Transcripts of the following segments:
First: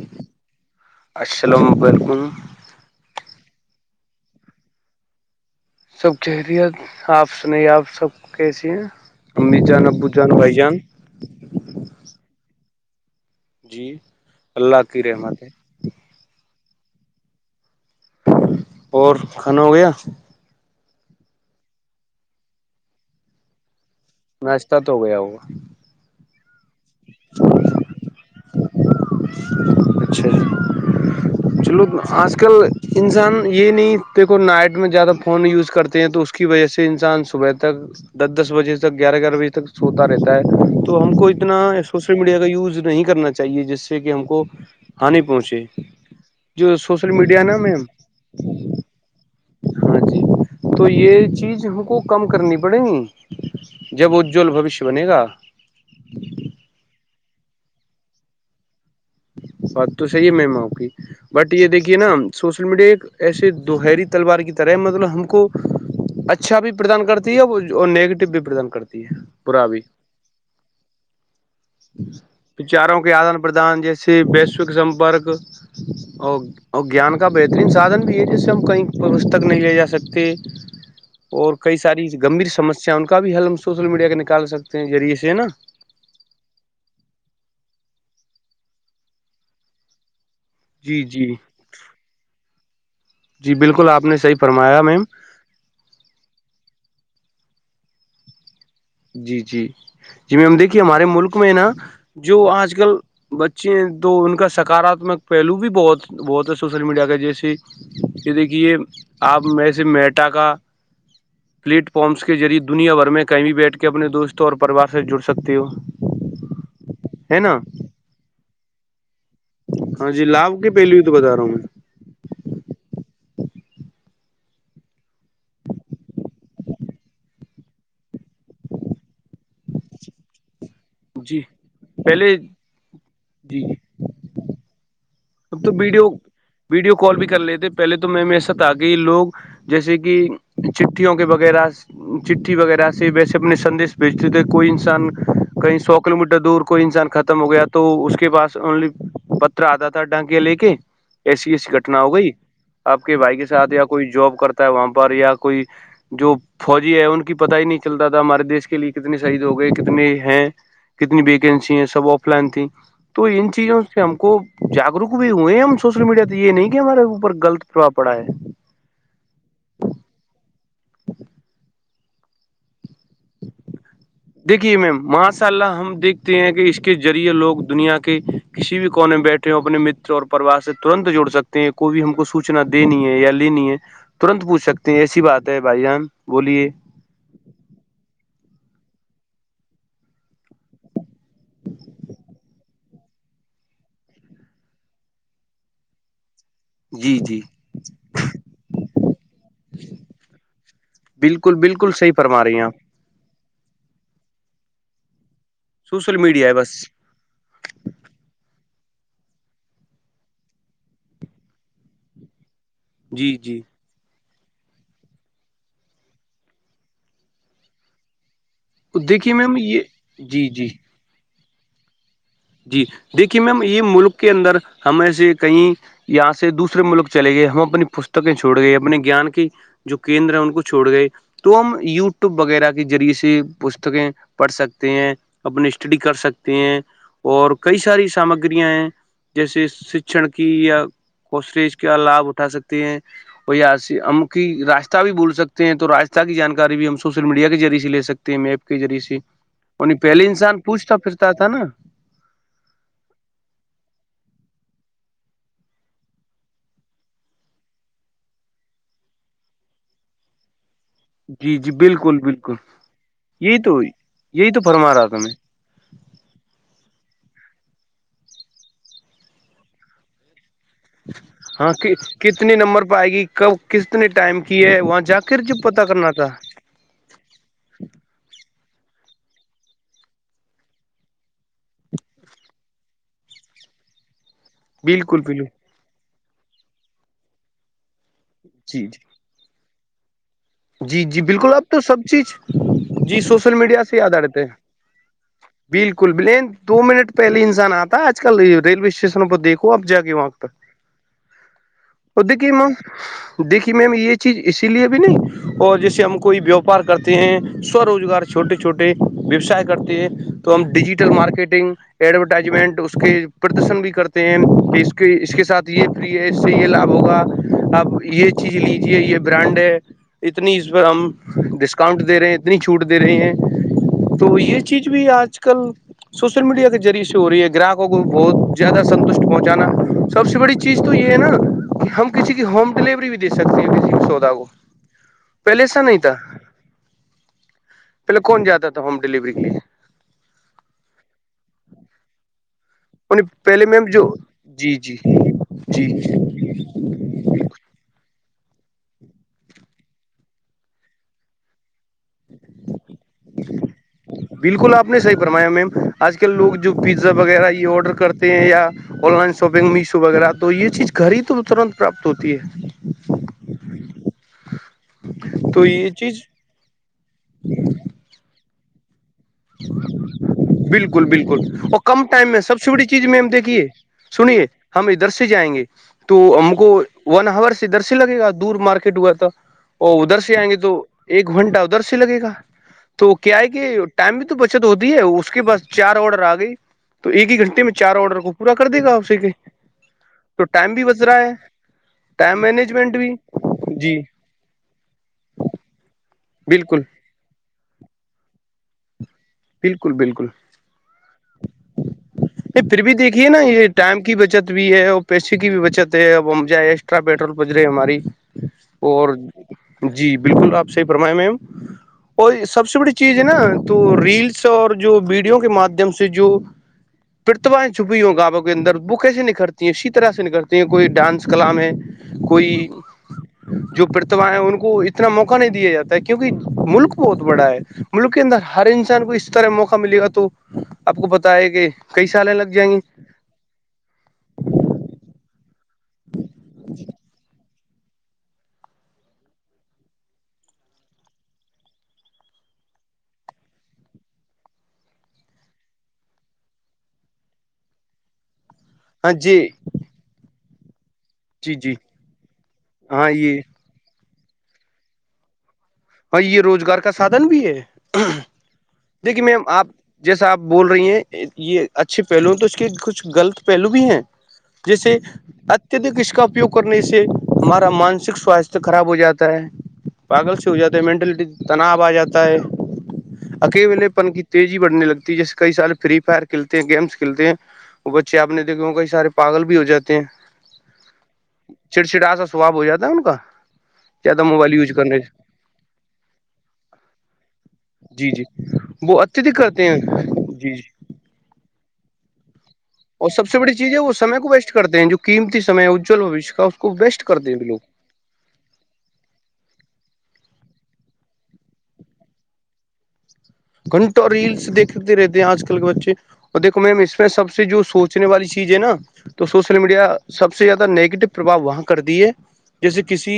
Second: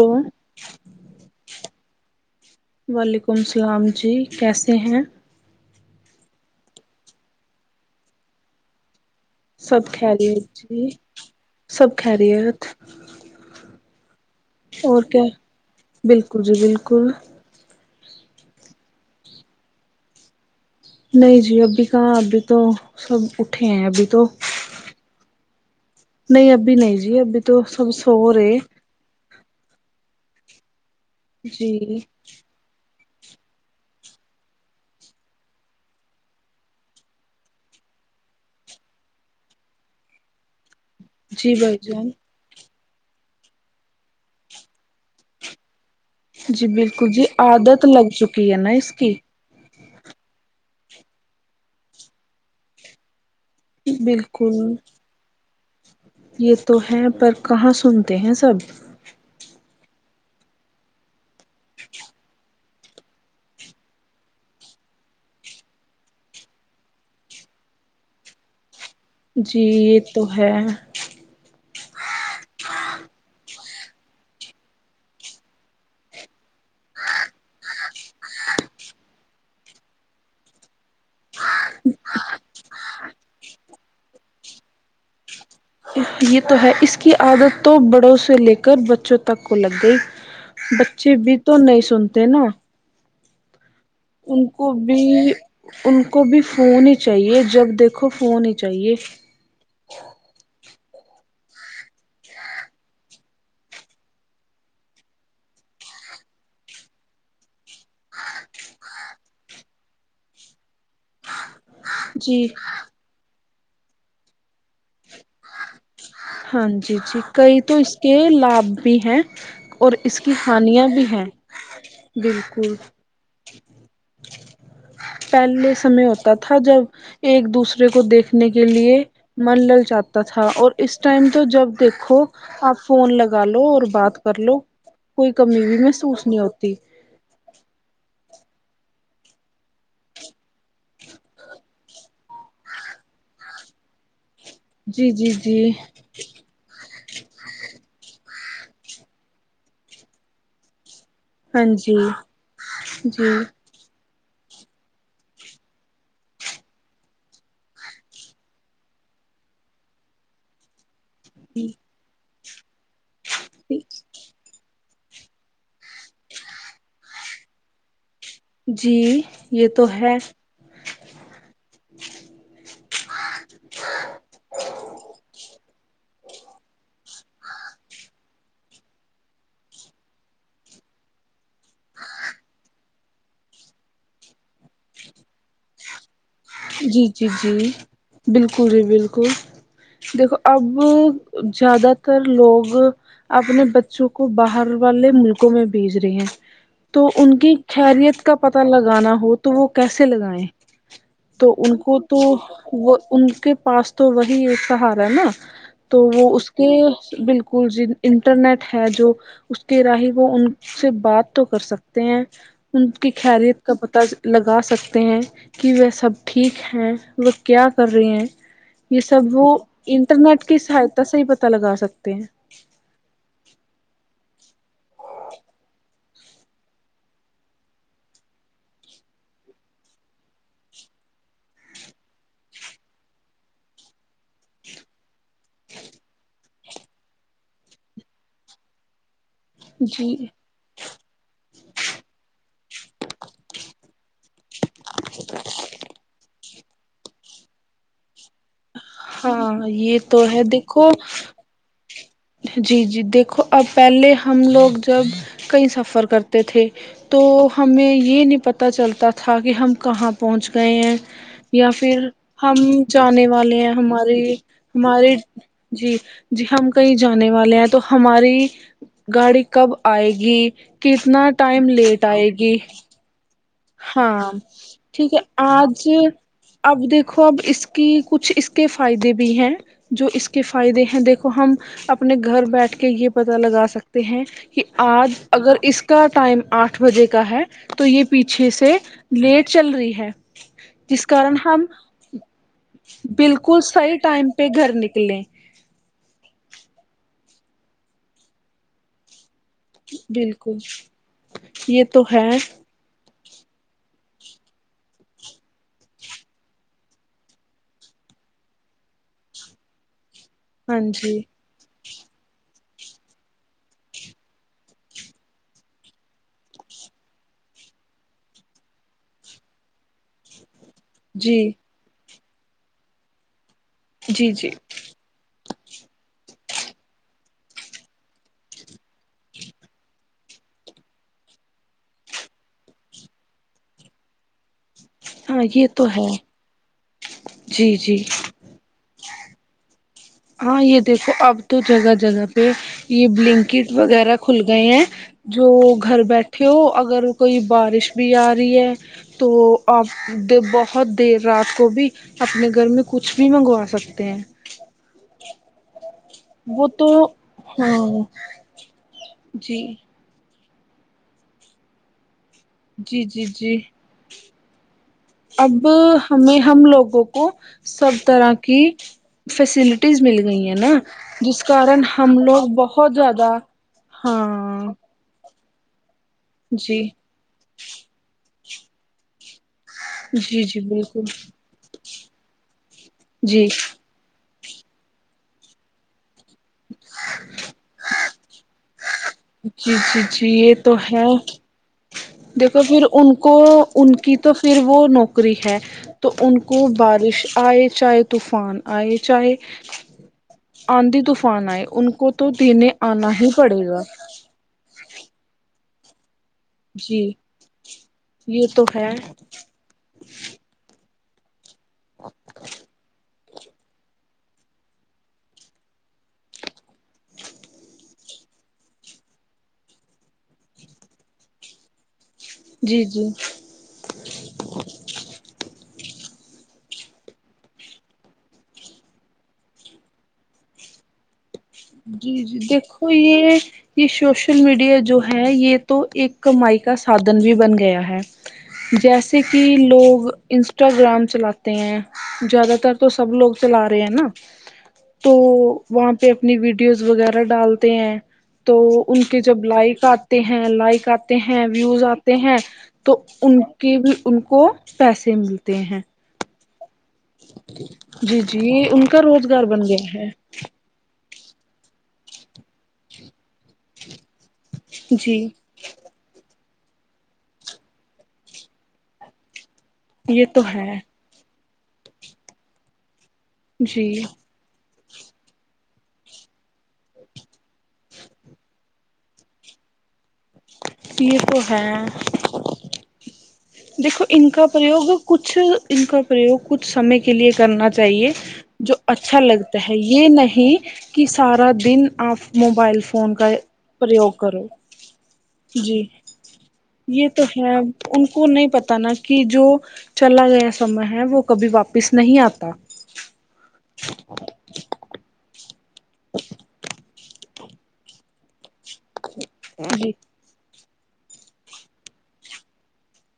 Hello السلام علیکم وعلیکم السلام جی کیسے ہیں سب کیہریت آپ سنے آپ سب کیسی ہیں امی جان سب ابو جان بھائی خیریت جان جی سب خرییت جی اللہ کی کیا رحمت ہے بالکل جی بالکل اور کھانا ہو گیا نہیں جی ابھی کہاں ابھی تو سب اٹھے ہیں ابھی تو ناشتہ تو ہو گیا ہوا نہیں ابھی نہیں جی ابھی تو سب سو رہے اچھا چلو جی آج کل انسان یہ نہیں دیکھو نائٹ میں زیادہ فون یوز کرتے ہیں تو اس کی وجہ سے انسان صبح تک دس دس بجے تک گیارہ گیارہ بجے تک سوتا رہتا ہے تو ہم کو جی اتنا بھائی جان سوشل میڈیا کا یوز نہیں کرنا چاہیے جس سے کہ ہم کو ہانی پہنچے جی جو بالکل سوشل جی میڈیا ہے نا عادت میم لگ چکی ہے نا اس کی ہاں جی تو یہ چیز ہم کو کم کرنی پڑے گی جب اجول بالکل بھشیہ بنے گا یہ تو ہیں پر کہاں سنتے ہیں سب بات تو صحیح ہے میما آپ کی بٹ یہ دیکھیے نا سوشل میڈیا ایک ایسے دوہری تلوار کی طرح ہے مطلب ہم کو اچھا بھی پردان کرتی ہے نیگیٹو بھی پردان کرتی ہے جی برا بھی یہ تو ہے وچاروں کے آدان پردان جیسے ویشوک سمپرک او اور گیان کا بہترین سادھن بھی ہے جس سے ہم کہیں پستک نہیں لے جا سکتے اور کئی ساری گمبھیر سمسیا ان کا بھی حل ہم سوشل میڈیا کے نکال سکتے ہیں ذریعے سے نا یہ تو ہے اس کی عادت تو بڑوں سے لے کر بچوں تک کو لگ گئی جی بچے جی بھی تو نہیں سنتے نا جی بالکل آپ نے صحیح ان کو فرمایا بھی میم ان کو بھی فون ہی چاہیے جب دیکھو فون ہی چاہیے جی جی جی میم دیکھیے ہمارے ملک میں نا جو آج کل بچے تو ان کا سکاراتمک پہلو بھی بہت بہت ہے سوشل میڈیا کا جیسے یہ دیکھیے آپ میں سے میٹا کا پلیٹ فارمس کے جی ذریعے دنیا بھر میں کہیں بھی بیٹھ کے اپنے دوستوں اور پریوار سے جڑ سکتی ہو ہاں جی جی ہے کئی نا تو اس کے لابھ بھی ہیں اور ہاں اس جی کی لابھ کے ہانیاں پہلو ہی بھی تو ہیں بتا رہا ہوں میں بلکل [inaudible] پہلے سمے ہوتا تھا جب ایک دوسرے کو دیکھنے کے لیے من للچاتا تھا اور اس اس ٹائم جی تو جب دیکھو پہلے آپ فون لگا جی لو اور بات کر لو کوئی کمی اب تو بھی ویڈیو محسوس نہیں ہوتی ویڈیو کال بھی کر لیے تھے پہلے تو میں میرے ساتھ آ گئی لوگ [inaudible] جیسے کہ چٹھیوں کے وغیرہ چٹھی وغیرہ سے ویسے اپنے سندیش بیچ تو کوئی جی انسان جی جی کہیں سو کلو میٹر دور کوئی انسان ختم ہو گیا تو اس کے پاس اونلی پترا آتا تھا ڈھنک کے لے کے ایسی ہاں ایسی جی گھٹنا ہو گئی آپ کے بھائی کے جی ساتھ یا کوئی جاب کرتا ہے وہاں پر یا کوئی جور،۔ [inaudible] فوجی ہے ان کی پتا ہی نہیں چلتا تھا ہمارے دیش کے لیے کتنے شہید ہو گئے کتنے ہیں کتنی ویکنسی ہیں سب آف لائن تھی تو ان چیزوں سے ہم کو جاگروک بھی ہوئے ہیں ہم سوشل میڈیا تو یہ نہیں کہ ہمارے اوپر غلط پرباؤ پڑا ہے جی یہ تو ہے ج [unintelligible] [inaudible] دیکھیے میم ماشاء اللہ ہم دیکھتے ہیں کہ اس کے ذریعے لوگ دنیا کے کسی بھی کونےمیں بیٹھے ہو اپنے متر اور پریوار سے ترنت جوڑ سکتے ہیں کوئی بھی ہم کو سوچنا دینی ہے یا لینی ہے ترنت پوچھ سکتے ہیں ایسی بات ہے بھائی جان بولیے جی جی جی بلکل ہی بلکل دیکھو اب جیادہ تر لوگ اپنے بچوں کو باہر والے ملکوں میں بھیج رہے ہیں تو جی ان جی کی خیریت کا پتہ لگانا ہو تو وہ کیسے لگائیں تو بالکل ان بالکل کو صحیح تو فرما رہی ہیں آپ وہ ان کے پاس تو وہی ایک سہارا ہے نا تو سوشل وہ میڈیا اس ہے کے بس بالکل جی انٹرنیٹ ہے جو اس کے راہ وہ ان سے بات تو کر سکتے ہیں ان کی جی جی خیریت کا پتا لگا سکتے ہیں کہ ویسا سب ٹھیک ہے وہ کیا کر رہی ہیں یہ دیکھیے سب وہ میم یہ انٹرنیٹ جی کے جی سا صحیح پتہ لگا سکتے ہیں جی دیکھیے میم یہ ملک کے اندر ہمیں سے کہیں یہاں سے دوسرے ملک چلے گئے ہم اپنی پستکیں چھوڑ گئے اپنے گیان کی جو کیندر ہے ان کو چھوڑ گئے تو ہم یوٹیوب وغیرہ کے ذریعے سے پستکیں پڑھ سکتے ہیں اپنی اسٹڈی کر سکتے ہیں اور کئی ساری سامگریاں ہیں جیسے جی شکشن کی یا کوسج کا لابھ اٹھا سکتے ہیں اور یا ہم کی راستہ بھی بھول سکتے ہیں تو راستہ کی جانکاری بھی ہم س سوشل میڈیا کے ذریعے سے لے سکتے ہیں میپ کے ریے سے ہاں نی یہ تو پہلے ہے انسان دیکھو پوچھتا پھرتا تھا نا جی جی دیکھو اب پہلے ہم لوگ جب کئی سفر کرتے تھے تو ہمیں یہ نہیں پتہ چلتا تھا کہ ہم کہاں پہنچ گئے ہیں جی یا جی پھر بالکل بالکل ہم جانے والے یہی ہیں تو ہمارے یہی تو فرما رہا ہمارے تھا میں جی جی ہم کہیں جانے والے ہیں تو ہماری گاڑی کب آئے گی کتنا ٹائم لیٹ آئے گی پائے گی کب کتنے ہاں ٹائم کی وہاں ٹھیک ہے جا کر جب پتا آج کرنا تھا اب دیکھو اب اس کی کچھ اس کے فائدے بھی ہیں جو اس کے فائدے ہیں دیکھو ہم اپنے گھر بیٹھ کے یہ پتا لگا سکتے ہیں کہ آج بالکل بالکل اگر اس کا ٹائم آٹھ بجے کا ہے تو یہ پیچھے سے جی جی لیٹ چل رہی ہے جی جس جی کارن بالکل اب ہم تو سب چیز جی سوشل بالکل میڈیا سے صحیح یاد آ رہے ٹائم تھ ہیں پہ گھر نکلیں بالکل بلین دو منٹ پہلے انسان آتا آج کل ریلوے اسٹیشنوں پر دیکھ خوب جاگی وگتا بالکل یہ تو ہے اد کی م دیکھیے میم یہ چیز اسی لیے بھی نہیں اور جیسے ہم کوئی ووپار کرتے ہیں سو روزگار چھوٹے چھوٹے ویوسائے کرتے ہیں تو ہم ہاں ڈیجیٹل جی مارکیٹنگ ایڈورٹائزمنٹ اس کے پردرشن بھی کرتے ہیں اس کے ساتھ یہ اس سے یہ لابھ ہوگا آپ یہ چیز لیجیے یہ برانڈ ہے اتنی اس پرہ جی ہم ڈسکاؤنٹ دے رہے ہیں اتنی چھوٹ دے رہے ہیں جی تو جی یہ چیز بھی آج کل سوشل میڈیا کے ذریعے سے ہو رہی ہے گراہکوں کو بہت زیادہ سنتشٹ پہنچانا سب سے بڑی چیز تو یہ ہے نا کہ ہم کسی کی ہوم ڈیلیوری بھیے سکتے ہیں کسی سودا کو ہاں پہلے یہ ایسا تو نہیں ہے تھا جی جی پہلے کون جاتا تھا ہوم ڈیلیوری کے لیے ہاں یہ دیکھو اب تو جگہ جگہ پہ یہ انہیں پہلے بلنکٹ میم جو وغیرہ کھل گئے جی ہیں جی جو جی گھر بیٹھ کیو اگر کوئی بارش بھی آ رہی ہے تو آپ بہت دیر رات کو بھی اپنے گھر میں کچھ بھی منگوا سکتے ہیں بالکل آپ نے صحی فرمایا میم آج کل لوگ وہ جو تو پیزا وغیرہ یہ ہاں آرڈر کرتے ہیں یا آن لائن جی شاپنگ میشو وغیرہ تو یہ چیز گھر ہی تو ترنت پراپت ہوتی ہے جی جی جی تو اب یہ چیز ہمیں ہم لوگوں کو سب طرح کی فیسلٹیز مل گئی ہیں نا بالکل بالکل جس اور کارن کم ہم ٹائم میں لوگ سب سے بڑی بہت چیز میم زیادہ دیکھیے سنیے ہاں ہم ادھر ادھر جائیں گے تو ہم کو جی ون آور سے درس لگے گا دور مارکیٹ ہوا تھا وہ ادھر سے جی آئیں گے جی تو بالکل ایک گھنٹہ ادھر سے لگے گا تو کیا جی ہے کہ ٹائم بھی تو بچت ہوتی ہے اس کے باس چار آڈر آ گئی تو ایک ہی گھنٹے میں چار آڈر کو پورا کر دے گا آپ سے کے جی جی جی تو یہ ٹائم بھی بچ رہا ہے ٹائم دیکھو پھر مینجمنٹ بھی ان کو ان جی کی تو پھر وہ نوکری ہے تو ان کو بالکل بارش آئے چاہے طوفان آئے چاہے بالکل بالکل آندھی طوفان آئے ان کو تو دنے نہیں پھر بھی آنا ہی دیکھیے نا پڑے یہ گا ٹائم کی بچت بھی ہے اور پیشے کی بھی بچت ہے اب ہم جائے ایکسٹرا جی پیٹرول پج رہے ہماری یہ تو ہے اور جی بالکل آپ صحی فرمایا م اور سب سے بڑی چیز نا تو ریلس اور جو ویڈیو کے مادھیم سے جو پرتوایں چھپی ہ ہو گاؤوں کے اندر وہ کیسے نکھرتی ہیں اسی طرح سے نکھرتی ہیں کوئی ڈانس کلمام ہے کوئی جی جی جو پرتھا ہے ان کو اتنا موقع نہیں دیا جاتا ہے کیونکہ ملک بہت بڑا ہے ملک کے اندر ہر انسان کو اس طرح موقع ملے گا تو آپ کو بتائے کہ کئی جی سالیں جی لگ جائیں گی دیکھو یہ یہ سوشل میڈیا جو ہے یہ تو ایک کمائی کا سادھن بھی بن گیا ہے جیسے کہ لوگ انسٹاگرام چلاتے ہیں زیادہ تر تو سب لوگ چلا رہے ہیں نا تو وہاں پہ اپنی ویڈیوز وغیرہ ڈالتے ہیں تو ان ہاں کے جی جب لائک آتے ہیں لائک آ ہیں جی جی ویوز آتے ہیں تو ہاں یہ ان کے بھی ان کو پیسے ملتے ہیں ہاں یہ روزگار کا سادھن بھی ہے جی جی یہ ان کا دیکھیے میم روزگار بن آپ گیا ہے جیسا آپ بول رہی ہیں یہ اچھے پہلو ہیں تو اس کے کچھ غلط پہلو بھی ہیں جیسے جی اچ اتدک اس کا اپیوگ کرنے سے ہمارا مانسک سواستھ خراب ہو جاتا ہے یہ پاگل تو سے ہو جاتا ہے مینٹلٹی تناؤ آ جاتا ہے اکی جی ولے پن کی تیزی بڑھنے لگتی ہے جیسے کئی سال فری فائر کھیلتے ہیں گیمس کھیلتے ہیں وہ بچے آ نے دیکھے کئی سارے پاگل بھی ہو جاتے ہیں یہ تو ہے چڑچڑا سا سوااب ہو جاتا ہے ان کا دیکھو زیادہ ان کا موبائل یوز پریوگ کرنے سے کچھ ان کا پرریوگ کچھ سمے کے لیے کرنا جی چاہیے جی جو وہ اچھا اتدک لگتا کرتے ہے ہیں یہ جی جی نہیں کی سارا دین آپ موبائل فون اور سب کا سے بڑی چیز ہے وہ سم پریوگ کو کرو ویسٹ کرتے ہیں جو قیمتی سم جی ہےجل بھشیہ کا اس کو ویسٹ یہ تو کرتے ہیں ہے لوگ ان کو نہیں پتا نا کہ جو چلا گیا سمے ہے وہ کبھی واپس نہیں آتا گھنٹہ ریلس دیکھتے رہتے ہیں آج کل کے بچے اور دھو میم اس میں سب سے جو سوچ سچنے والی چیز ہے نا تو سوشل میڈیا جی سب سے زیادہ نگیٹو پرباؤ وہاں کر دی ہے جیسے کسی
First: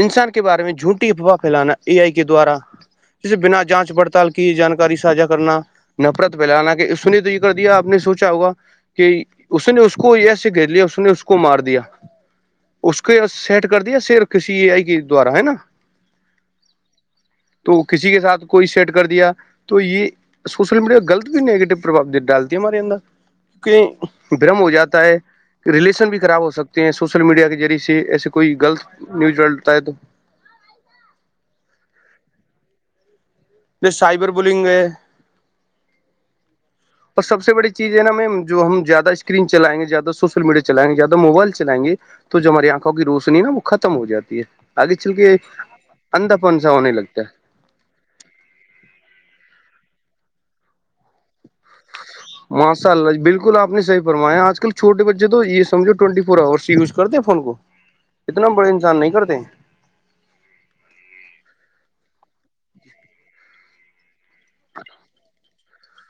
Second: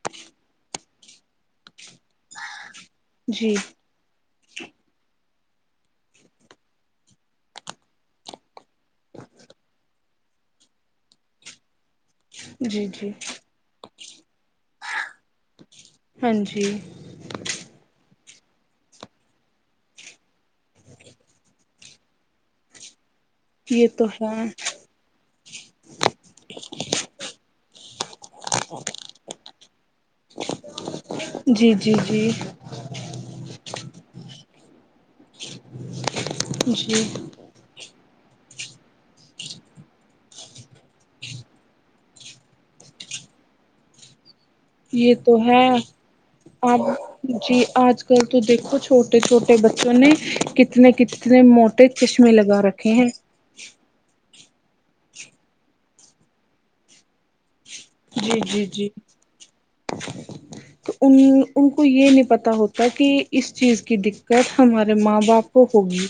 انسان کے بارے میں جھوٹی افواہ پھیلانا ا آئی کے دوارا جسے جی بنا جانچ پڑھتے کی جانکاری ساھا کرنا نفرت پھیلانا کہنے تو یہ کر دیا آپ نے سوچا ہوگا کہ اس نے اس کو ے گھیر لیا اس نے اس کو مار دیا جی اس جی کے سیٹ کر دیا صرف کسی ا آئی کے دوارا ہے نا ہاں جی تو کسی کے ساتھ کوئی سیٹ کر دیا تو یہ سوشل میڈیا غلط بھی نیگیٹو پرب ڈالتی ہے ہمارے اندر یہ تو کیکہ ہے برم ہو جاتا ہے ریلیشن بھی خراب ہو سکتے ہیں سوشل میڈیا کے ذریعے سے ایسے کوئی غلط نیوز ڈتا ہے تو جی جی جی جیس سائبر بلنگ ہے جی سب سے بڑی چیز ہے نایم جو ہم زیادہ اسکری چائیں گے زیاہ سوشل میڈیا چلائ گے زیادہ موبائل چلائ گے تو جو ہماری آنکھوں کی روشنی نا وہ ختم ہو جاتی ہے آگے چل یہ کے تو ہے اندھا پن سا اب ہونے لگتا جی آج کل تو دیکھو چھوٹے چھوٹے بچوں نے کتنے کتنے مو ماشاء اللہ بالکل بالل آپ صحی فرایا آجل چھوے بچے تو یہ سمجو ٹوینٹی فور آورس یوز کرتے فون کو جی اتنا جی بڑا جی انسان نہیں کرتے تو ان ان کو یہ نہیں پتا ہوتا کہ اس چیز کی دق کٹ ہمارے ماں باپ کو ہوگی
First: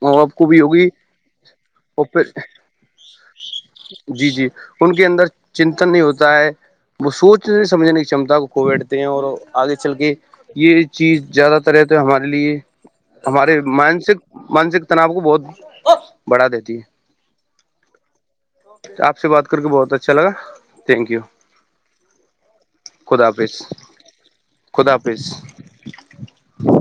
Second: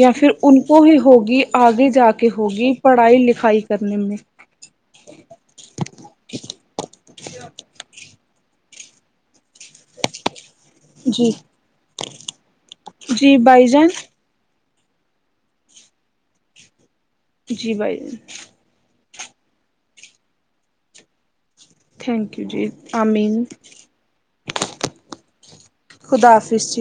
یا ماں پھر باپ بھی ان کو ہی ہوگی آگے اور جا کے پھر ہوگی پڑھائی لکھائی کرنے میں جی جی ان کے اندر چنتن نہیں ہوتا ہے وہ سوچ نہیں سمجھنے کی چمتا کو بیٹھتے ہیں اور آگے چل کے یہ چیز جی زیادہ تر ہے تو ہمارے لیے جی ہمارے بھائی جان مانسک مانسک تناؤ کو بہت بڑھا دیتی ہے جی بھائی آپ سے بات کر کے بہت اچھا لگا تھینک یو تھینک یو جی آئی خدا مین حافظ خدا حافظ خدا حافظ ج